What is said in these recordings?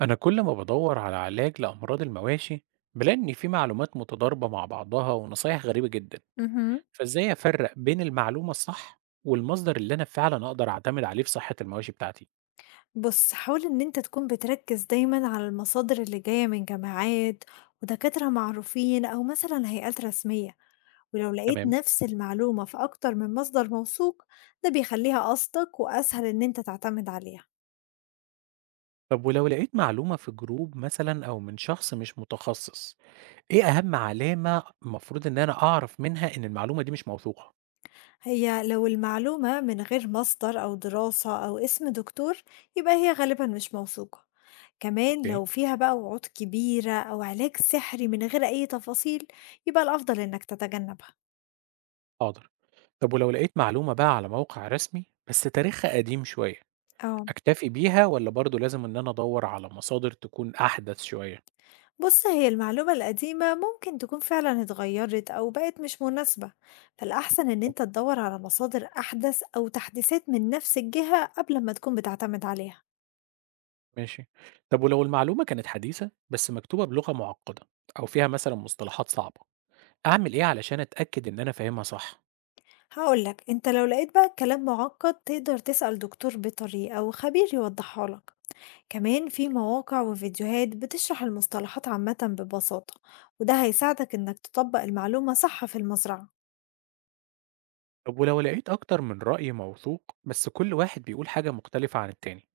أنا كل ما بدور على علاج لأمراض المواشي بلاقي إن في معلومات متضاربة مع بعضها ونصايح غريبة جدا، اهم. فإزاي أفرق بين المعلومة الصح والمصدر اللي أنا فعلا أقدر أعتمد عليه في صحة المواشي بتاعتي؟ بُص، حاول إن أنت تكون بتركّز دايمًا على المصادر اللي جاية من جامعات ودكاترة معروفين أو مثلًا هيئات رسمية، ولو لقيت تمام. نفس المعلومة في أكتر من مصدر موثوق، ده بيخلّيها أصلك وأسهل إن أنت تعتمد عليها. طب ولو لقيت معلومة في جروب مثلا أو من شخص مش متخصص، إيه أهم علامة المفروض إن أنا أعرف منها إن المعلومة دي مش موثوقة؟ هي لو المعلومة من غير مصدر أو دراسة أو اسم دكتور، يبقى هي غالبًا مش موثوقة. كمان أوكي. لو فيها بقى وعود كبيرة أو علاج سحري من غير أي تفاصيل، يبقى الأفضل إنك تتجنبها. حاضر. طب ولو لقيت معلومة بقى على موقع رسمي بس تاريخها قديم شوية آه. أكتفي بيها والّا برضه لازم إن أنا أدوّر على مصادر تكون أحدث شوية؟ بص هي المعلومة القديمة ممكن تكون فعلا اتغيرت أو بقت مش مناسبة، فالأحسن إن بالضبط. أنت تدور على مصادر أحدث أو تحديثات من نفس الجهة قبل ما تكون بتعتمد عليها. ماشي. طب ولو المعلومة كانت حديثة بس مكتوبة بلغة معقدة أو فيها مثلًا مصطلحات صعبة، أعمل إيه علشان أتأكد إن أنا فاهمها صح؟ هقولك أنت لو لقيت بقى الكلام معقد تقدر تسأل دكتور بيطري أو خبير يوضحها لك. كمان في مواقع وفيديوهات بتشرح المصطلحات عامة ببساطة، وده هيساعدك إنك تطبق المعلومة صح في المزرعة. طب ولو لقيت أكتر من رأي موثوق بس كل واحد بيقول حاجة مختلفة عن التاني،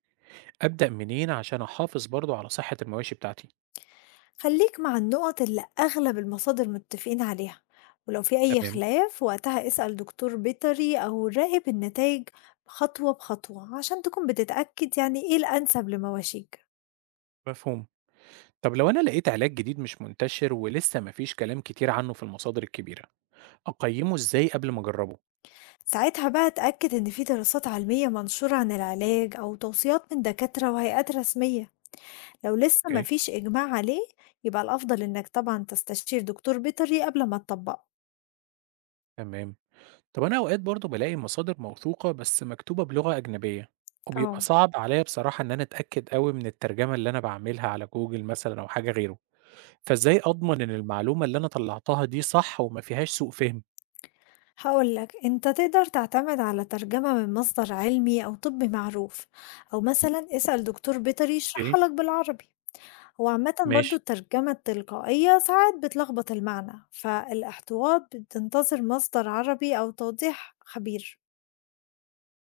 أبدأ منين عشان أحافظ برضه على صحة المواشي بتاعتي؟ خليك مع النقط اللي أغلب المصادر متفقين عليها، ولو في أي تمام. خلاف وقتها اسأل دكتور بيطري أو راقب النتائج خطوة بخطوة عشان تكون بتتأكد يعني إيه الأنسب لمواشيك. مفهوم. طب لو أنا لقيت علاج جديد مش منتشر ولسه ما فيش كلام كتير عنه في المصادر الكبيرة، أقيّمه إزاي قبل ما أجربه؟ ساعتها بقى اتأكد إن في دراسات علمية منشورة عن العلاج أو توصيات من دكاترة وهيئات رسمية. لو لسه أوكي. مفيش إجماع عليه، يبقى الأفضل إنك طبعا تستشير دكتور بيطري قبل ما تطبقه. تمام. طب أنا أوقات برضه بالاقي مصادر موثوقة بس مكتوبة بلغة أجنبية اه. وبيبقى صعب عليا بصراحة إن أنا أتأكد أوي من الترجمة اللي أنا بعملها على جوجل مثلا أو حاجة غيره، فإزاي أضمن إن المعلومة اللي أنا طلعتها دي صح وما فيهاش سوء فهم؟ هقول لك انت تقدر تعتمد على ترجمة من مصدر علمي او طبي معروف، او مثلا اسأل دكتور بيطري أوكي. يشرحها لك بالعربي. وعامة برضو ماشي. الترجمة التلقائية ساعات بتلخبط المعنى، فالاحتواء بتنتظر مصدر عربي او توضيح خبير.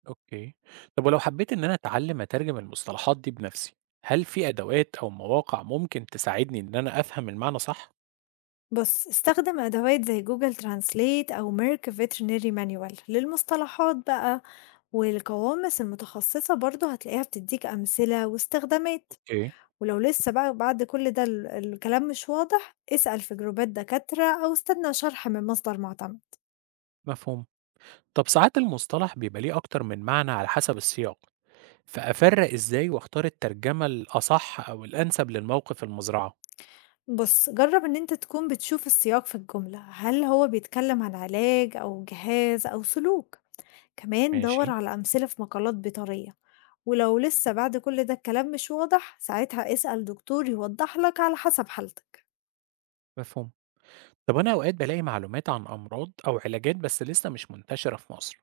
أوكي. طب ولو حبيت إن أنا أتعلم أترجم المصطلحات دي بنفسي، هل في أدوات أو مواقع ممكن تساعدني إن أنا أفهم المعنى صح؟ بص استخدم أدوات زي جوجل ترانسليت أو ميرك فيترينري مانيوال للمصطلحات بقى، والقوامس المتخصصة برضو هتلاقيها بتديك أمثلة واستخدامات. أوكي. ولو لسه بقى بعد كل ده الكلام مش واضح، اسأل في جروبات دكاترة أو استنى شرح من مصدر مُعتمد. مفهوم. طب ساعات المصطلح بيبقى ليه أكتر من معنى على حسب السياق، فأفرّق إزاي واختار الترجمة الأصح أو الأنسب للموقف المزرعة؟ بُص، جرّب إن أنت تكون بتشوف السياق في الجملة، هل هو بيتكلم عن علاج أو جهاز أو سلوك؟ كمان دَوّر ماشي. على أمثلة في مقالات بيطرية، ولو لسه بعد كل ده الكلام مش واضح، ساعتها اسأل دكتور يوضح لك على حسب حالتك. مفهوم. طب أنا أوقات بالاقي معلومات عن أمراض أو علاجات بس لسه مش منتشرة في مصر،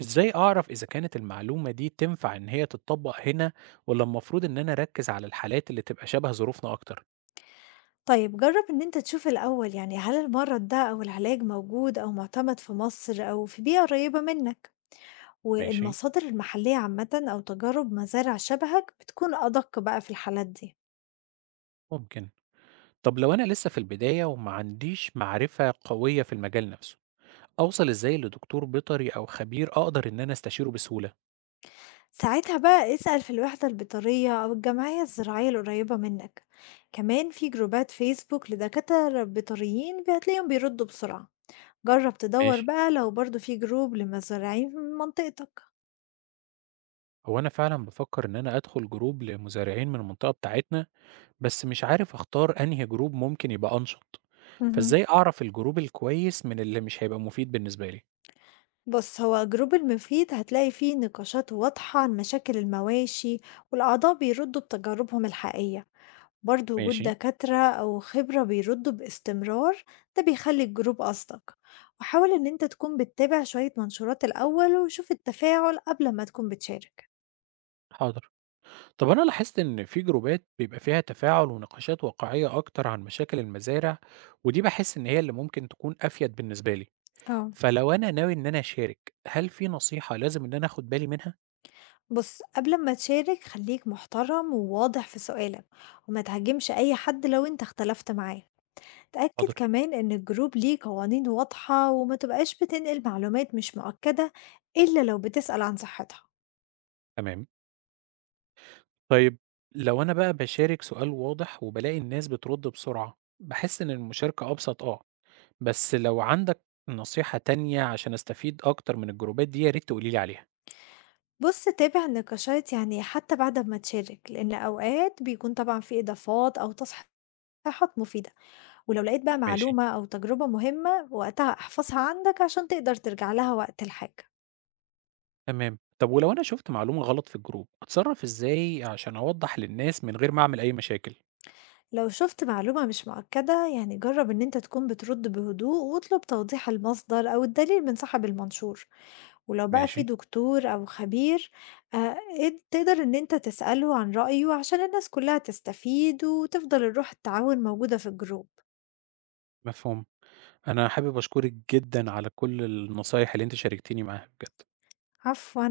إزاي أعرف إذا كانت المعلومة دي تنفع إن هي تتطبّق هنا والّا المفروض إن أنا أركّز على الحالات اللي تبقى شبه ظروفنا أكتر؟ طيب جرّب إن أنت تشوف الأول يعني هل المرض ده أو العلاج موجود أو مُعتمد في مصر أو في بيئة قريبة منّك؟ ماشي. والمصادر المحلية عامةً أو تجارب مزارع شبهك بتكون أدق بقى في الحالات دي. ممكن. طب لو أنا لسه في البداية وما عنديش معرفة قوية في المجال نفسه، أوصل إزاي لدكتور بيطري أو خبير أقدر إن أنا أستشيره بسهولة؟ ساعتها بقى اسأل في الوحدة البيطرية أو الجمعية الزراعية القريبة منك، كمان في جروبات فيسبوك لدكاترة بيطريين هتلاقيهم بيردوا بسرعة، جرب تدور ماشي. بقى لو برضه في جروب لمزارعين من منطقتك. هو أنا فعلًا بافكر إن أنا أدخل جروب لمزارعين من المنطقة بتاعتنا، بس مش عارف أختار أنهي جروب ممكن يبقى أنشط، مهم. فإزاي أعرف الجروب الكويس من اللي مش هيبقى مفيد بالنسبة لي؟ بص هو جروب المفيد هتلاقي فيه نقاشات واضحة عن مشاكل المواشي، والأعضاء بيردوا بتجاربهم الحقيقية. برضه وجود ماشي. دكاترة أو خبرة بيردوا باستمرار ده بيخلي الجروب أصدق، وحاول إن أنت تكون بتتابع شوية منشورات الأول وشوف التفاعل قبل ما تكون بتشارك. حاضر. طب أنا لاحظت إن في جروبات بيبقى فيها تفاعل ونقاشات واقعية أكتر عن مشاكل المزارع، ودي باحس إن هي اللي ممكن تكون أفيد بالنسبة لي، اه. فلو أنا ناوي إن أنا أشارك، هل في نصيحة لازم إن أنا آخد بالي منها؟ بص قبل ما تشارك خليك محترم وواضح في سؤالك، وما تهاجمش أي حد لو أنت اختلفت معاه. تأكد حاضر. كمان إن الجروب ليه قوانين واضحة وما تبقاش بتنقل معلومات مش مؤكدة، إلا لو بتسأل عن صحتها. تمام. طيب، لو أنا بقى باشارك سؤال واضح وبالاقي الناس بترد بسرعة بحس إن المشاركة أبسط، أه، بس لو عندك نصيحة تانية عشان أستفيد أكتر من الجروبات دي يا ريت تقوليلي عليها. بُص تابع النقاشات يعني حتى بعد أمّا تشارك، لإن أوقات بيكون طبعًا في إضافات أو تصحيحات مفيدة، ولو لقيت بقى ماشي. معلومة أو تجربة مهمة وقتها احفظها عندك عشان تقدر ترجع لها وقت الحاجة. تمام. طب ولو أنا شفت معلومة غلط في الجروب أتصرف إزاي عشان أوضح للناس من غير ما أعمل أي مشاكل؟ لو شُفت معلومة مش مؤكدة يعني جرّب إن أنت تكون بترد بهدوء واطلب توضيح المصدر أو الدليل من صاحب المنشور، ولو بقى في ماشي. دكتور أو خبير اد تقدر إن أنت تسأله عن رأيه عشان الناس كلها تستفيد وتفضل الروح التعاون موجودة في الجروب. مفهوم. أنا حابب أشكرك جدا على كل النصايح اللي أنت شاركتني معاها بجد. عفوًا.